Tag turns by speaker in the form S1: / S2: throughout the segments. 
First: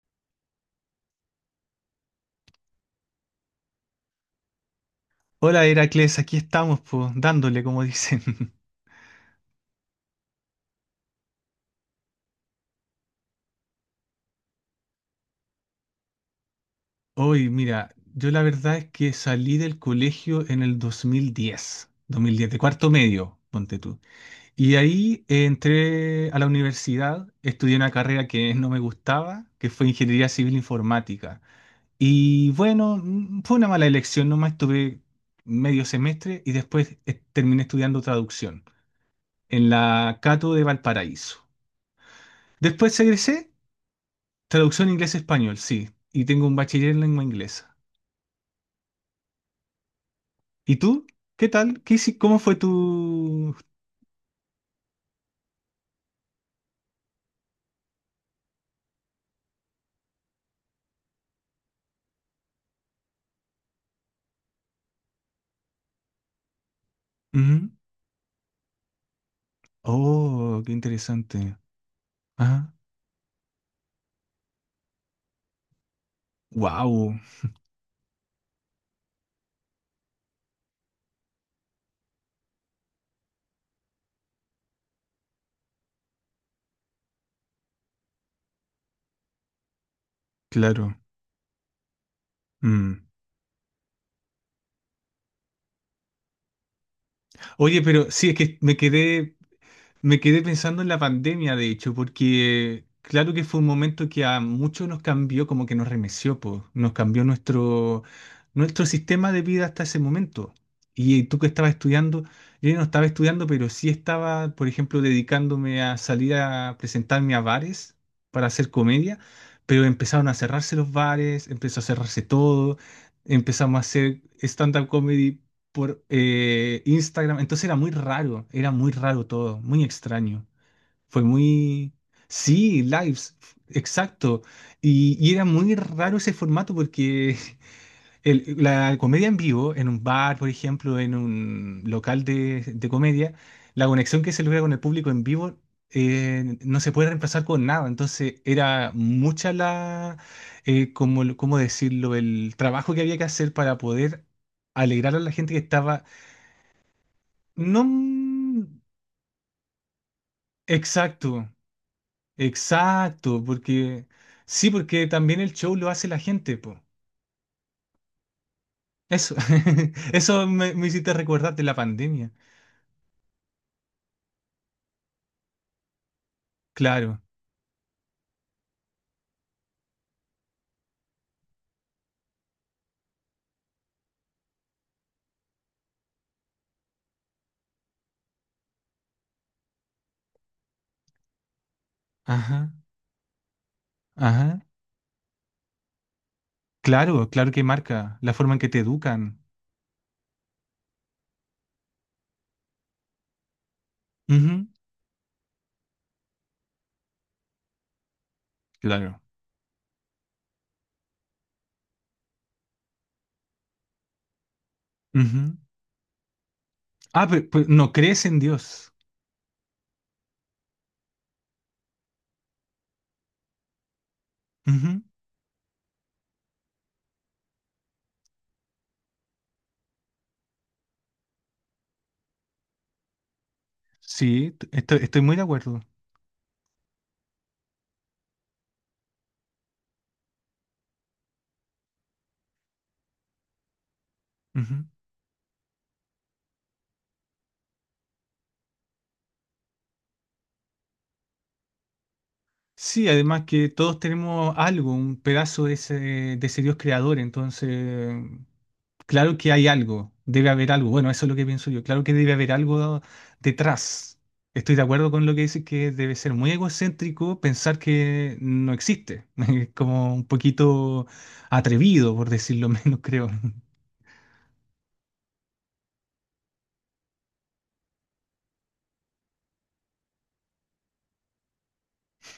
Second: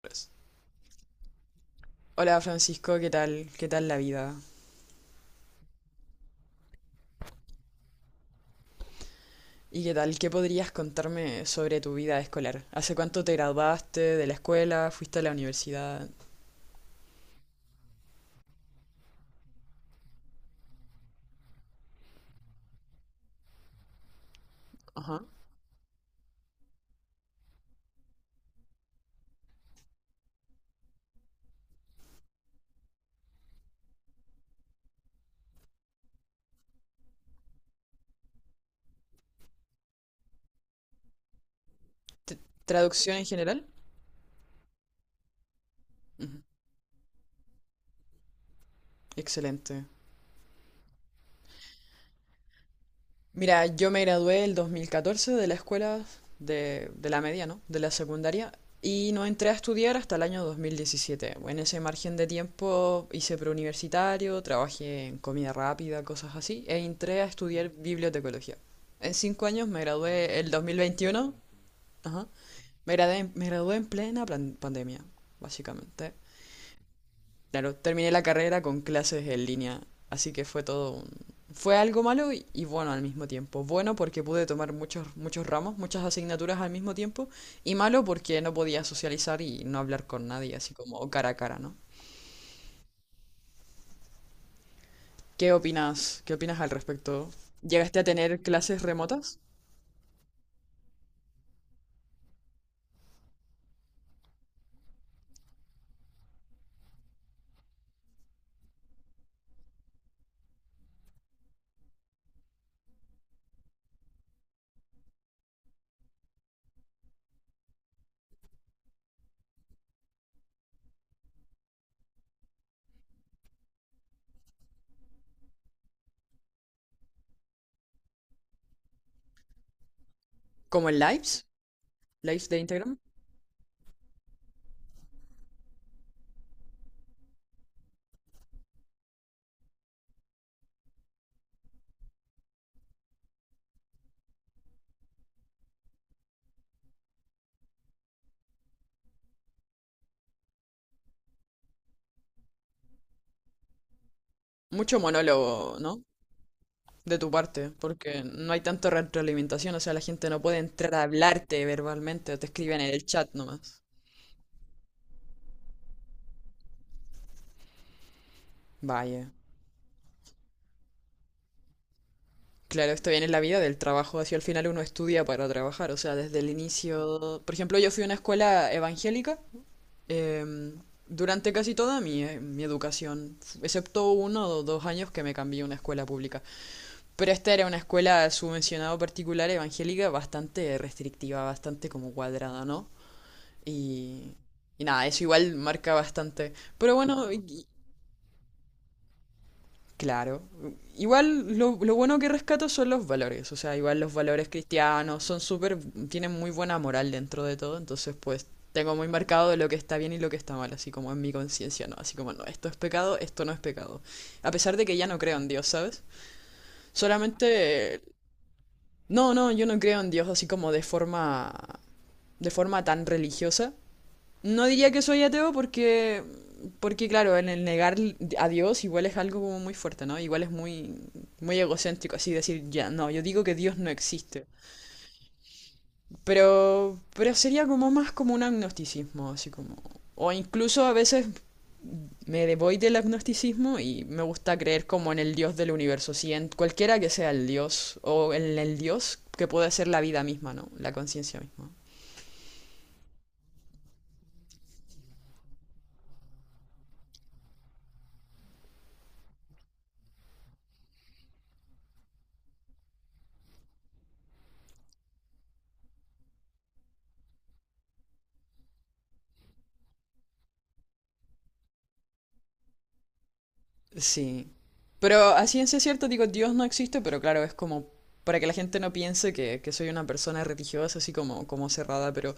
S1: Pues. Hola Francisco, ¿qué tal? ¿Qué tal la vida?
S2: Hola Heracles, aquí estamos, pues, dándole, como dicen.
S1: ¿Y qué tal? ¿Qué podrías contarme sobre tu vida escolar? ¿Hace cuánto te graduaste de la escuela? ¿Fuiste a la universidad?
S2: Hoy, mira, yo la verdad es que salí del colegio en el 2010, 2010, de cuarto medio, ponte tú. Y
S1: Ajá.
S2: ahí entré a la universidad, estudié una carrera que no me gustaba, que fue Ingeniería Civil Informática. Y bueno, fue una mala elección, nomás estuve medio semestre y después terminé estudiando traducción en la Cato de Valparaíso.
S1: T-
S2: Después
S1: ¿Traducción en
S2: egresé
S1: general?
S2: traducción inglés-español, sí. Y
S1: Ujú.
S2: tengo un bachiller en lengua inglesa.
S1: Excelente.
S2: ¿Y tú? ¿Qué tal? ¿Cómo fue tu...?
S1: Mira, yo me gradué el 2014 de la escuela de la media, ¿no? De la secundaria y no entré a estudiar hasta el año 2017. En ese margen de tiempo hice preuniversitario, trabajé en comida rápida, cosas así, e entré a estudiar
S2: Ujú.
S1: bibliotecología. En 5 años me gradué el
S2: Oh, qué
S1: 2021,
S2: interesante.
S1: ajá,
S2: Ajá.
S1: me gradué en plena pandemia, básicamente.
S2: Wow,
S1: Claro, terminé la carrera con clases en línea, así que fue todo un. Fue algo malo y bueno al mismo tiempo. Bueno porque pude tomar muchos, muchos ramos, muchas asignaturas al mismo tiempo, y malo porque no podía socializar y no hablar con nadie, así
S2: claro.
S1: como cara a cara, ¿no?
S2: Mm.
S1: ¿Qué opinas? ¿Qué opinas al respecto?
S2: Oye,
S1: ¿Llegaste a
S2: pero sí, es
S1: tener
S2: que
S1: clases remotas?
S2: me quedé pensando en la pandemia, de hecho, porque claro que fue un momento que a muchos nos cambió, como que nos remeció, po, nos cambió nuestro sistema de vida hasta ese momento. Y tú que estabas estudiando, yo no estaba estudiando, pero sí estaba, por ejemplo, dedicándome a salir a presentarme a bares para hacer comedia, pero empezaron a cerrarse los bares, empezó a cerrarse todo, empezamos a hacer stand-up comedy por Instagram. Entonces era muy raro todo, muy extraño.
S1: ¿Como en
S2: Fue
S1: lives?
S2: muy...
S1: ¿Lives de
S2: Sí,
S1: Instagram?
S2: lives, exacto. Y era muy raro ese formato porque la comedia en vivo, en un bar, por ejemplo, en un local de comedia, la conexión que se logra con el público en vivo no se puede reemplazar con nada. Entonces era mucha la, ¿cómo decirlo? El trabajo que había que hacer para poder
S1: Mucho
S2: alegrar a la gente que
S1: monólogo, ¿no?
S2: estaba
S1: De tu parte,
S2: no,
S1: porque no hay tanta retroalimentación, o sea, la gente no puede entrar a
S2: exacto,
S1: hablarte verbalmente, te escriben en el chat
S2: exacto,
S1: nomás.
S2: porque sí, porque también el show lo hace la gente, po.
S1: Vaya.
S2: Eso, eso me hiciste recordar de la pandemia.
S1: Claro, esto viene en la vida del trabajo, así al final uno estudia para trabajar, o sea, desde el
S2: Claro,
S1: inicio. Por ejemplo, yo fui a una escuela evangélica em, durante casi toda mi educación, excepto uno o dos años que me cambié a una escuela pública. Pero esta era una escuela subvencionada particular evangélica bastante restrictiva, bastante como cuadrada,
S2: ajá,
S1: ¿no? Y,
S2: ajá,
S1: y nada, eso igual marca bastante. Pero
S2: claro,
S1: bueno,
S2: claro que marca la forma en que te educan.
S1: claro. Igual lo bueno que rescato son los valores, o sea, igual los valores
S2: Ujú,
S1: cristianos son súper, tienen muy buena moral dentro de todo, entonces pues tengo muy
S2: claro,
S1: marcado de lo que está bien y lo que está mal, así como en mi conciencia, ¿no? Así como, no, esto es pecado, esto no es pecado. A pesar de que ya no creo en
S2: ujú.
S1: Dios, ¿sabes?
S2: Ah, pero, no
S1: Solamente.
S2: crees en Dios.
S1: No, no, yo no creo en Dios así como de forma tan religiosa. No diría que
S2: Ujú,
S1: soy ateo porque claro, en el negar a Dios igual es algo como muy fuerte, ¿no? Igual es muy, muy egocéntrico así decir, ya, no, yo digo que Dios no existe.
S2: sí, estoy, estoy muy de acuerdo.
S1: Pero sería como más como un agnosticismo, así como. O incluso a veces me voy del agnosticismo y me gusta
S2: Ujú.
S1: creer como en el Dios del universo, sí, en cualquiera que sea el Dios, o en el Dios que puede ser la vida misma, ¿no? La conciencia misma.
S2: Sí, además que todos tenemos algo, un pedazo de ese Dios creador, entonces, claro que hay algo, debe haber algo, bueno, eso es lo que pienso yo, claro que debe haber algo detrás. Estoy de acuerdo con lo que dices que debe ser muy egocéntrico pensar que no existe, es como un poquito atrevido, por decirlo menos, creo.
S1: Sí. Pero a ciencia cierta digo, Dios no existe, pero claro, es como para que la gente no piense que soy una persona religiosa, así como cerrada, pero,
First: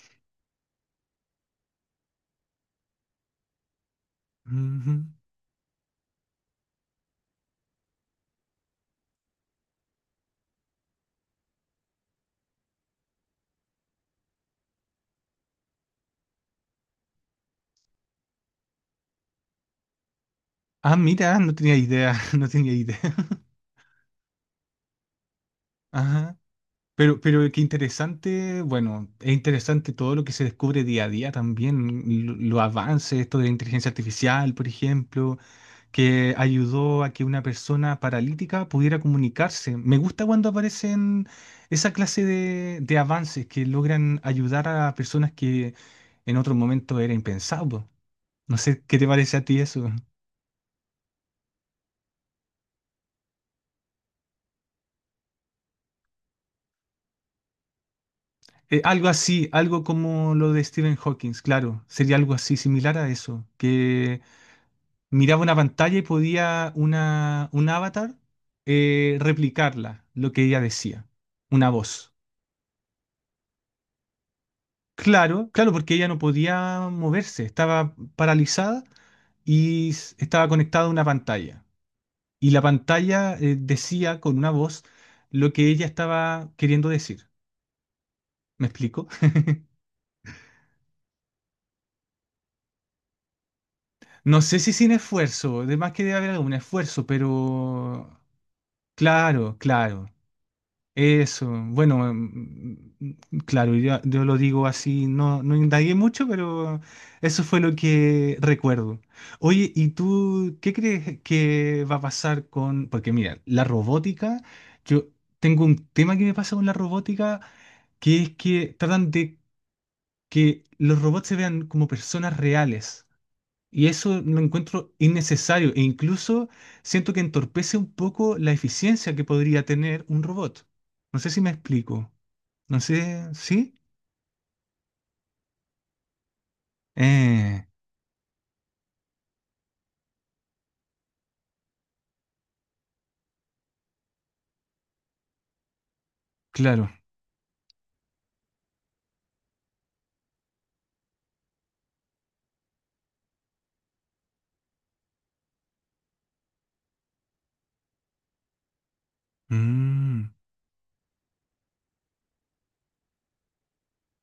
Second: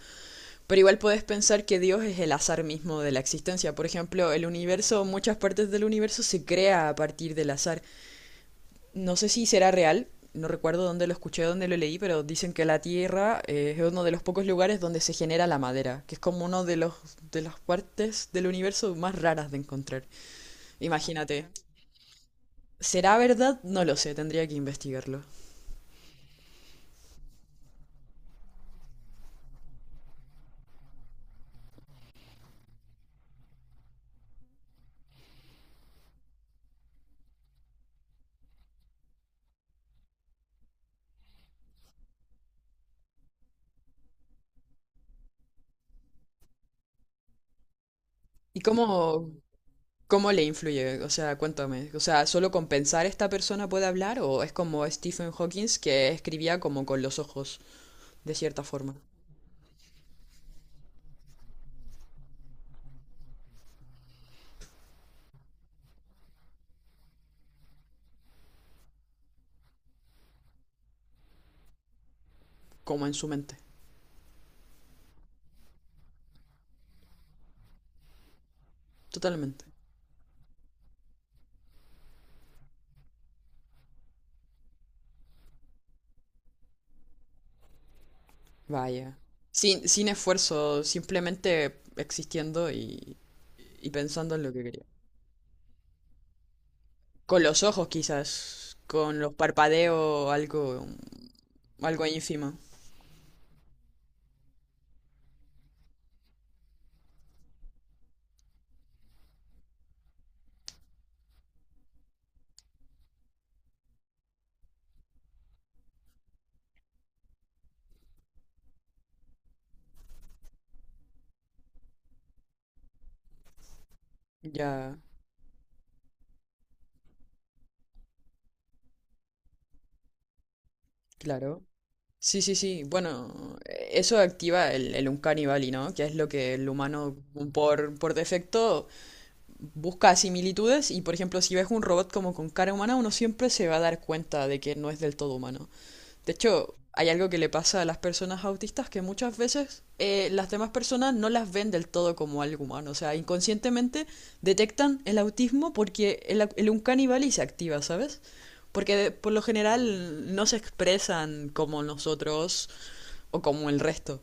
S1: pero igual puedes pensar que Dios es el azar mismo de la existencia. Por ejemplo, el
S2: Ujú.
S1: universo, muchas partes del universo se crea a partir del azar. No sé si será real, no recuerdo dónde lo escuché, dónde lo leí, pero dicen que la Tierra es uno de los pocos lugares donde se genera la madera, que es como uno de los de las partes del universo más raras de encontrar.
S2: Ah, mira,
S1: Imagínate.
S2: no tenía idea, no tenía idea.
S1: ¿Será verdad? No lo sé, tendría que investigarlo.
S2: Ajá. Pero qué interesante, bueno, es interesante todo lo que se descubre día a día también, los avances, esto de inteligencia artificial, por ejemplo, que ayudó a que una persona paralítica pudiera comunicarse. Me gusta cuando aparecen esa clase de avances que logran ayudar a personas que en otro momento era impensable. No
S1: ¿Y
S2: sé, ¿qué te
S1: cómo,
S2: parece a ti eso?
S1: cómo le influye? O sea, cuéntame. O sea, ¿solo con pensar esta persona puede hablar? ¿O es como Stephen Hawking que escribía como con los ojos, de cierta forma?
S2: Algo así, algo como lo de Stephen Hawking, claro, sería algo así, similar a eso, que miraba una pantalla y podía una, un avatar replicarla, lo que ella decía, una voz.
S1: Como en su mente.
S2: Claro, claro, porque ella no podía moverse, estaba paralizada
S1: Totalmente.
S2: y estaba conectada a una pantalla. Y la pantalla decía con una voz lo que ella estaba queriendo decir. ¿Me explico?
S1: Vaya. Sin esfuerzo, simplemente existiendo y pensando
S2: No
S1: en lo
S2: sé
S1: que
S2: si
S1: quería.
S2: sin esfuerzo, además que debe haber algún esfuerzo,
S1: Con los ojos,
S2: pero
S1: quizás. Con los
S2: claro, claro.
S1: parpadeos, algo,
S2: Eso,
S1: algo
S2: bueno,
S1: ínfimo.
S2: claro, yo lo digo así, no, no indagué mucho, pero eso fue lo que recuerdo. Oye, ¿y tú qué crees que va a pasar con...? Porque mira, la robótica, yo tengo un tema que me pasa con la robótica, que es que tratan de que los robots se vean como personas reales. Y eso lo encuentro
S1: Ya,
S2: innecesario e incluso siento que entorpece un poco la eficiencia que podría tener un robot. No sé si me
S1: claro.
S2: explico.
S1: Sí, sí,
S2: No
S1: sí.
S2: sé,
S1: Bueno,
S2: ¿sí?
S1: eso activa el Uncanny Valley, ¿no? Que es lo que el humano
S2: Eh,
S1: por defecto busca similitudes y, por ejemplo, si ves un robot como con cara humana, uno siempre se va a dar cuenta de que no es del todo humano. De hecho,
S2: claro.
S1: hay algo que le pasa a las personas autistas que muchas veces las demás personas no las ven del todo como algo humano. O sea, inconscientemente detectan el autismo porque el Uncanny Valley se activa, ¿sabes? Porque por lo
S2: Mm,
S1: general no se expresan como nosotros o como el resto.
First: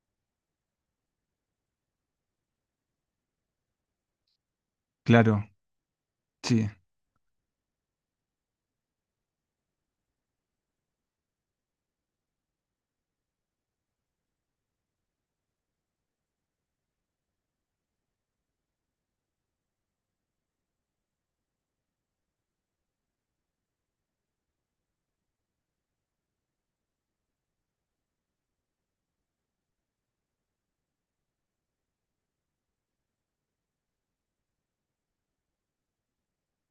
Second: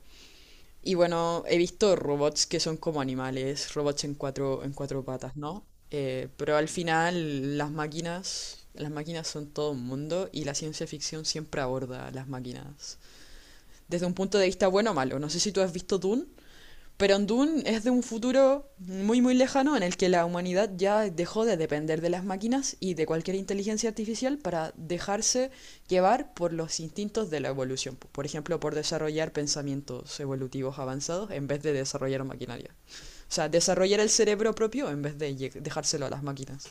S1: Y bueno, he visto robots que son como animales, robots en cuatro patas,
S2: claro,
S1: ¿no? Pero al
S2: sí.
S1: final las máquinas son todo un mundo y la ciencia ficción siempre aborda a las máquinas. Desde un punto de vista bueno o malo. No sé si tú has visto Dune. Pero en Dune es de un futuro muy muy lejano en el que la humanidad ya dejó de depender de las máquinas y de cualquier inteligencia artificial para dejarse llevar por los instintos de la evolución. Por ejemplo, por desarrollar pensamientos evolutivos avanzados en vez de desarrollar maquinaria. O sea, desarrollar el cerebro propio en vez de dejárselo a las máquinas.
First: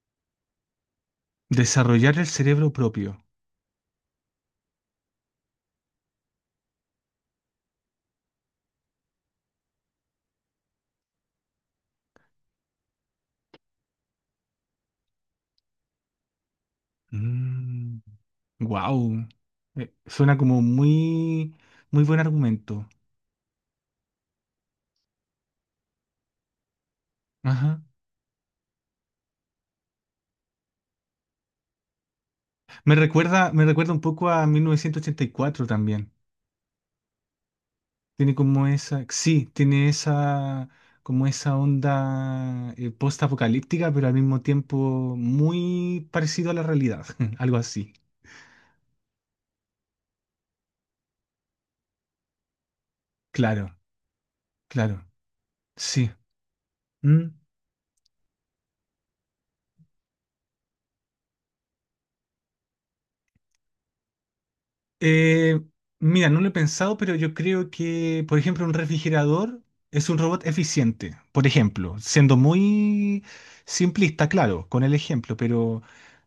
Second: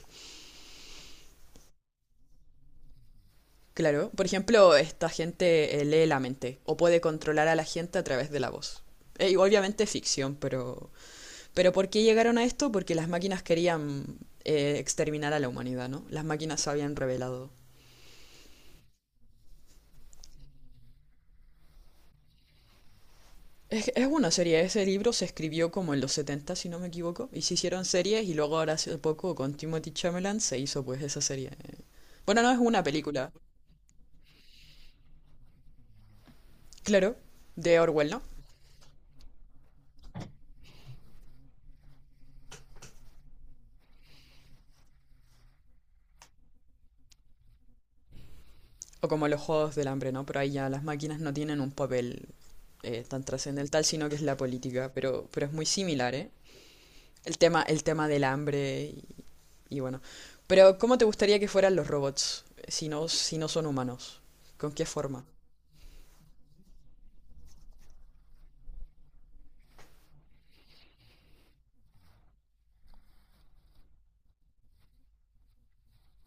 S2: Desarrollar el cerebro propio.
S1: Claro, por ejemplo, esta gente lee la mente o puede controlar a la gente a través de la voz. Y obviamente es ficción. Pero ¿por qué llegaron a esto? Porque las máquinas querían exterminar a la humanidad, ¿no? Las máquinas se habían revelado.
S2: Wow, suena como muy, muy buen argumento.
S1: Es una serie, ese libro se escribió como en los 70, si no me equivoco, y se
S2: Ajá.
S1: hicieron series y luego ahora hace poco con Timothy Chalamet se hizo pues esa serie. Bueno, no es una película,
S2: Me recuerda un poco a 1984 también.
S1: claro, de Orwell, ¿no?
S2: Tiene como esa, sí, tiene esa, como esa onda post-apocalíptica, pero al mismo tiempo muy parecido a la realidad, algo así.
S1: O como los Juegos del Hambre, ¿no? Pero ahí ya las máquinas no tienen un papel tan
S2: Claro,
S1: trascendental, sino que es la política,
S2: claro,
S1: pero es muy
S2: sí.
S1: similar, ¿eh?
S2: Mm.
S1: El tema del hambre Y bueno. Pero, ¿cómo te gustaría que fueran los robots? Si no, si no, son humanos. ¿Con qué forma?
S2: Eh, mira, no lo he pensado, pero yo creo que, por ejemplo, un refrigerador es un robot eficiente, por ejemplo, siendo muy simplista, claro, con el ejemplo, pero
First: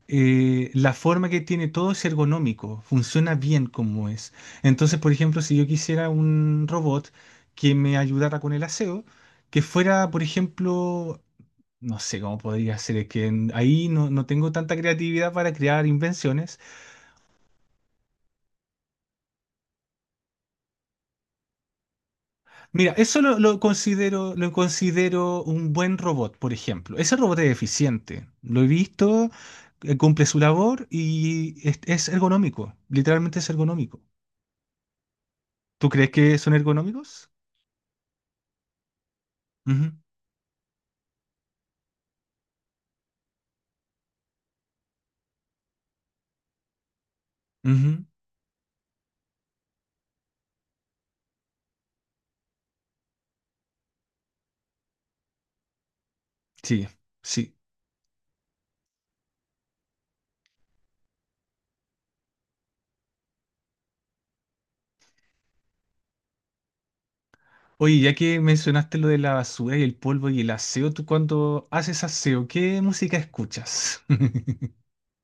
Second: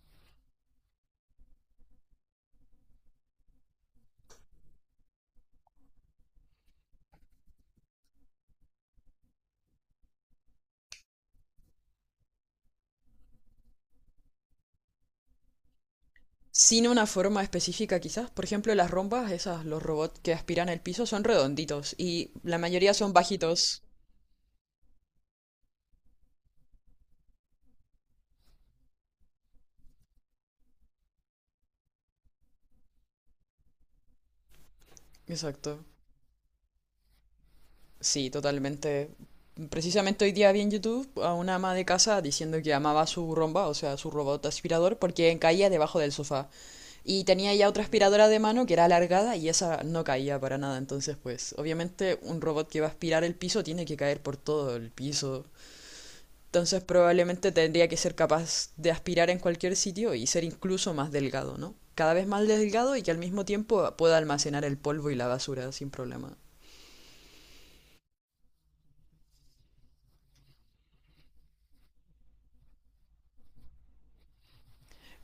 S2: la forma que tiene todo es ergonómico, funciona bien como es. Entonces, por ejemplo, si yo quisiera un robot que me ayudara con el aseo, que fuera, por ejemplo, no sé cómo podría ser, es que ahí no, no tengo tanta creatividad para crear invenciones.
S1: Sin una forma específica, quizás. Por ejemplo, las rombas, esas, los robots que aspiran el piso, son redonditos. Y la
S2: Mira,
S1: mayoría son
S2: eso
S1: bajitos.
S2: lo considero un buen robot, por ejemplo. Ese robot es eficiente. Lo he visto, cumple su labor y es ergonómico. Literalmente es ergonómico.
S1: Exacto.
S2: ¿Tú crees que son ergonómicos?
S1: Sí, totalmente.
S2: Ujú,
S1: Precisamente hoy día vi en YouTube a una ama de casa diciendo que amaba su romba, o sea, su robot aspirador, porque caía debajo del sofá. Y tenía ya otra
S2: ujú.
S1: aspiradora de mano que era alargada y esa no caía para nada. Entonces, pues, obviamente un robot que va a aspirar el piso tiene que caer por todo el piso. Entonces,
S2: Sí,
S1: probablemente
S2: sí.
S1: tendría que ser capaz de aspirar en cualquier sitio y ser incluso más delgado, ¿no? Cada vez más delgado y que al mismo tiempo pueda almacenar el polvo y la basura sin problema.
S2: Oye, ya que mencionaste lo de la basura y el polvo y el aseo, tú cuando haces aseo, ¿qué música escuchas?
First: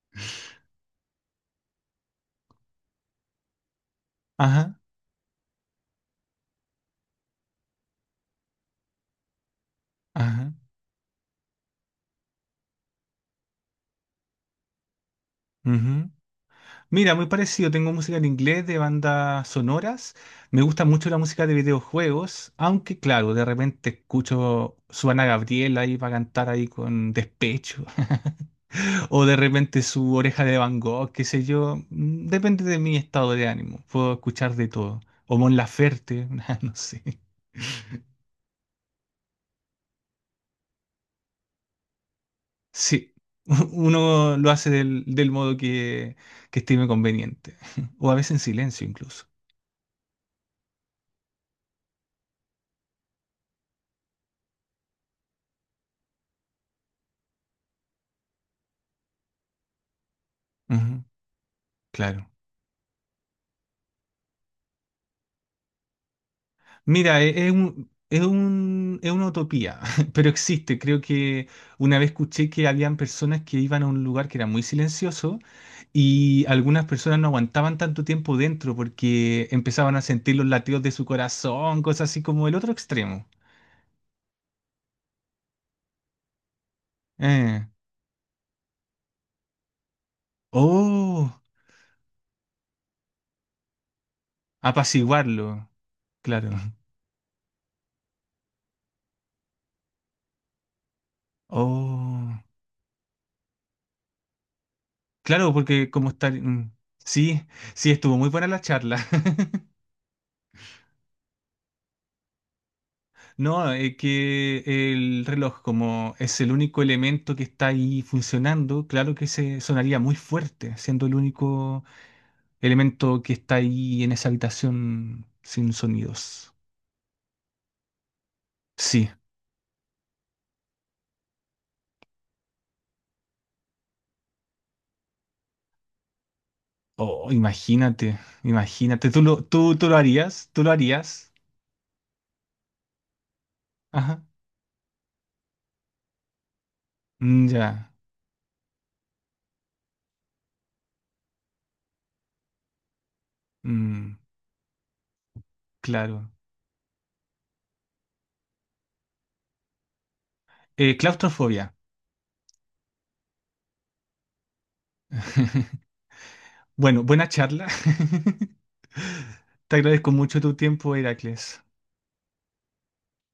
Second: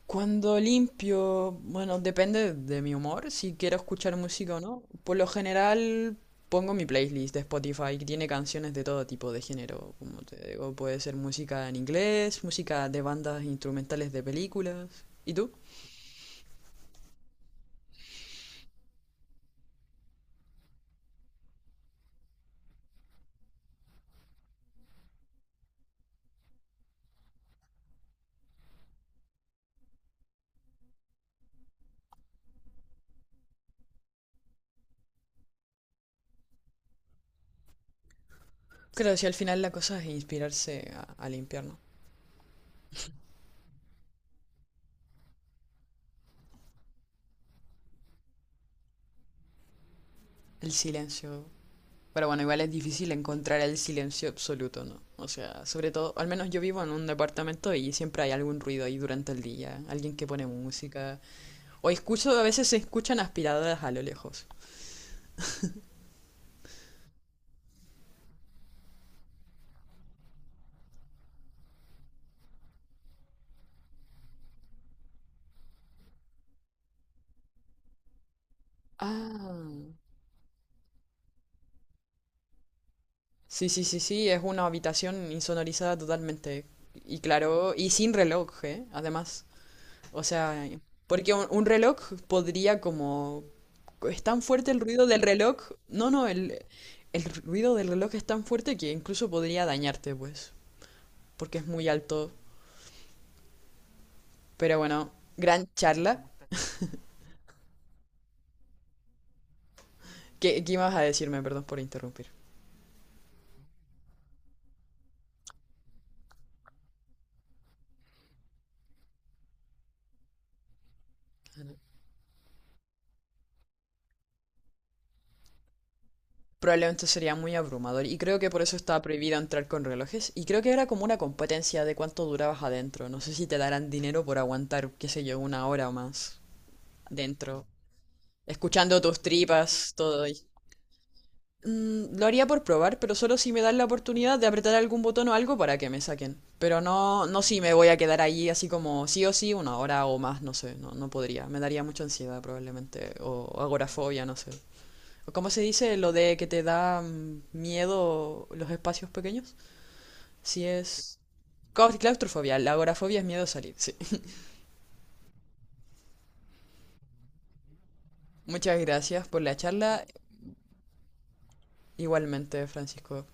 S1: Cuando limpio, bueno, depende de mi humor, si quiero escuchar música o
S2: Ajá,
S1: no. Por lo general pongo mi playlist de Spotify que tiene canciones de todo tipo de género, como te
S2: ajá.
S1: digo, puede ser música en inglés, música de bandas instrumentales de películas. ¿Y tú?
S2: Mira, muy parecido. Tengo música en inglés de bandas sonoras. Me gusta mucho la música de videojuegos, aunque claro, de repente escucho su Ana Gabriel ahí para cantar ahí con despecho, o de repente su Oreja de Van Gogh, qué sé yo. Depende de mi estado de ánimo. Puedo escuchar de todo. O Mon Laferte, no sé.
S1: Creo que si al final la cosa es inspirarse a limpiar, ¿no?
S2: Sí, uno lo hace del modo que estime conveniente, o a veces en silencio incluso.
S1: El silencio. Pero bueno, igual es difícil encontrar el silencio absoluto, ¿no? O sea, sobre todo, al menos yo vivo en un departamento y siempre hay algún ruido ahí durante el día, alguien que pone
S2: Ujú,
S1: música. O
S2: claro.
S1: escucho, a veces se escuchan aspiradoras a lo lejos.
S2: Mira, es un, es una utopía, pero existe. Creo que una vez escuché que habían personas que iban a un lugar que era muy silencioso y algunas personas no aguantaban tanto tiempo dentro porque
S1: Ah,
S2: empezaban a sentir los latidos de su corazón, cosas así como el otro extremo.
S1: sí, sí, sí, sí, es una habitación insonorizada totalmente. Y
S2: Eh,
S1: claro, y sin reloj, ¿eh? Además. O sea, porque
S2: oh,
S1: un reloj podría como. Es tan fuerte el ruido del reloj.
S2: apaciguarlo,
S1: No, no,
S2: claro.
S1: el ruido del reloj es tan fuerte que incluso podría dañarte, pues. Porque es muy alto.
S2: Oh,
S1: Pero bueno,
S2: claro,
S1: gran
S2: porque como
S1: charla.
S2: estar... sí, sí, estuvo muy buena la charla.
S1: ¿Qué ibas a decirme? Perdón por interrumpir.
S2: No, es que el reloj, como es el único elemento que está ahí funcionando, claro que se sonaría muy fuerte, siendo el único elemento que está ahí en esa habitación sin sonidos.
S1: Probablemente sería muy abrumador y creo que por eso estaba
S2: Sí.
S1: prohibido entrar con relojes y creo que era como una competencia de cuánto durabas adentro. No sé si te darán dinero por aguantar, qué sé yo, una hora o más
S2: Oh,
S1: adentro,
S2: imagínate,
S1: escuchando
S2: imagínate.
S1: tus
S2: ¿Tú
S1: tripas,
S2: lo
S1: todo.
S2: harías? ¿Tú lo harías?
S1: Lo haría por probar, pero solo si me dan la
S2: Ajá.
S1: oportunidad de apretar algún botón o algo para que me saquen. Pero no, no
S2: Mm,
S1: si me voy
S2: ya.
S1: a quedar ahí así como sí o sí una hora o más, no sé, no, no podría. Me daría mucha ansiedad probablemente o
S2: Mm,
S1: agorafobia, no sé. ¿Cómo se dice lo
S2: claro.
S1: de que te da miedo los espacios pequeños? Si es.
S2: Claustrofobia.
S1: Claustrofobia, la agorafobia es miedo a salir, sí.
S2: Bueno, buena charla.
S1: Muchas gracias por la
S2: Te
S1: charla.
S2: agradezco mucho tu tiempo, Heracles.
S1: Igualmente, Francisco.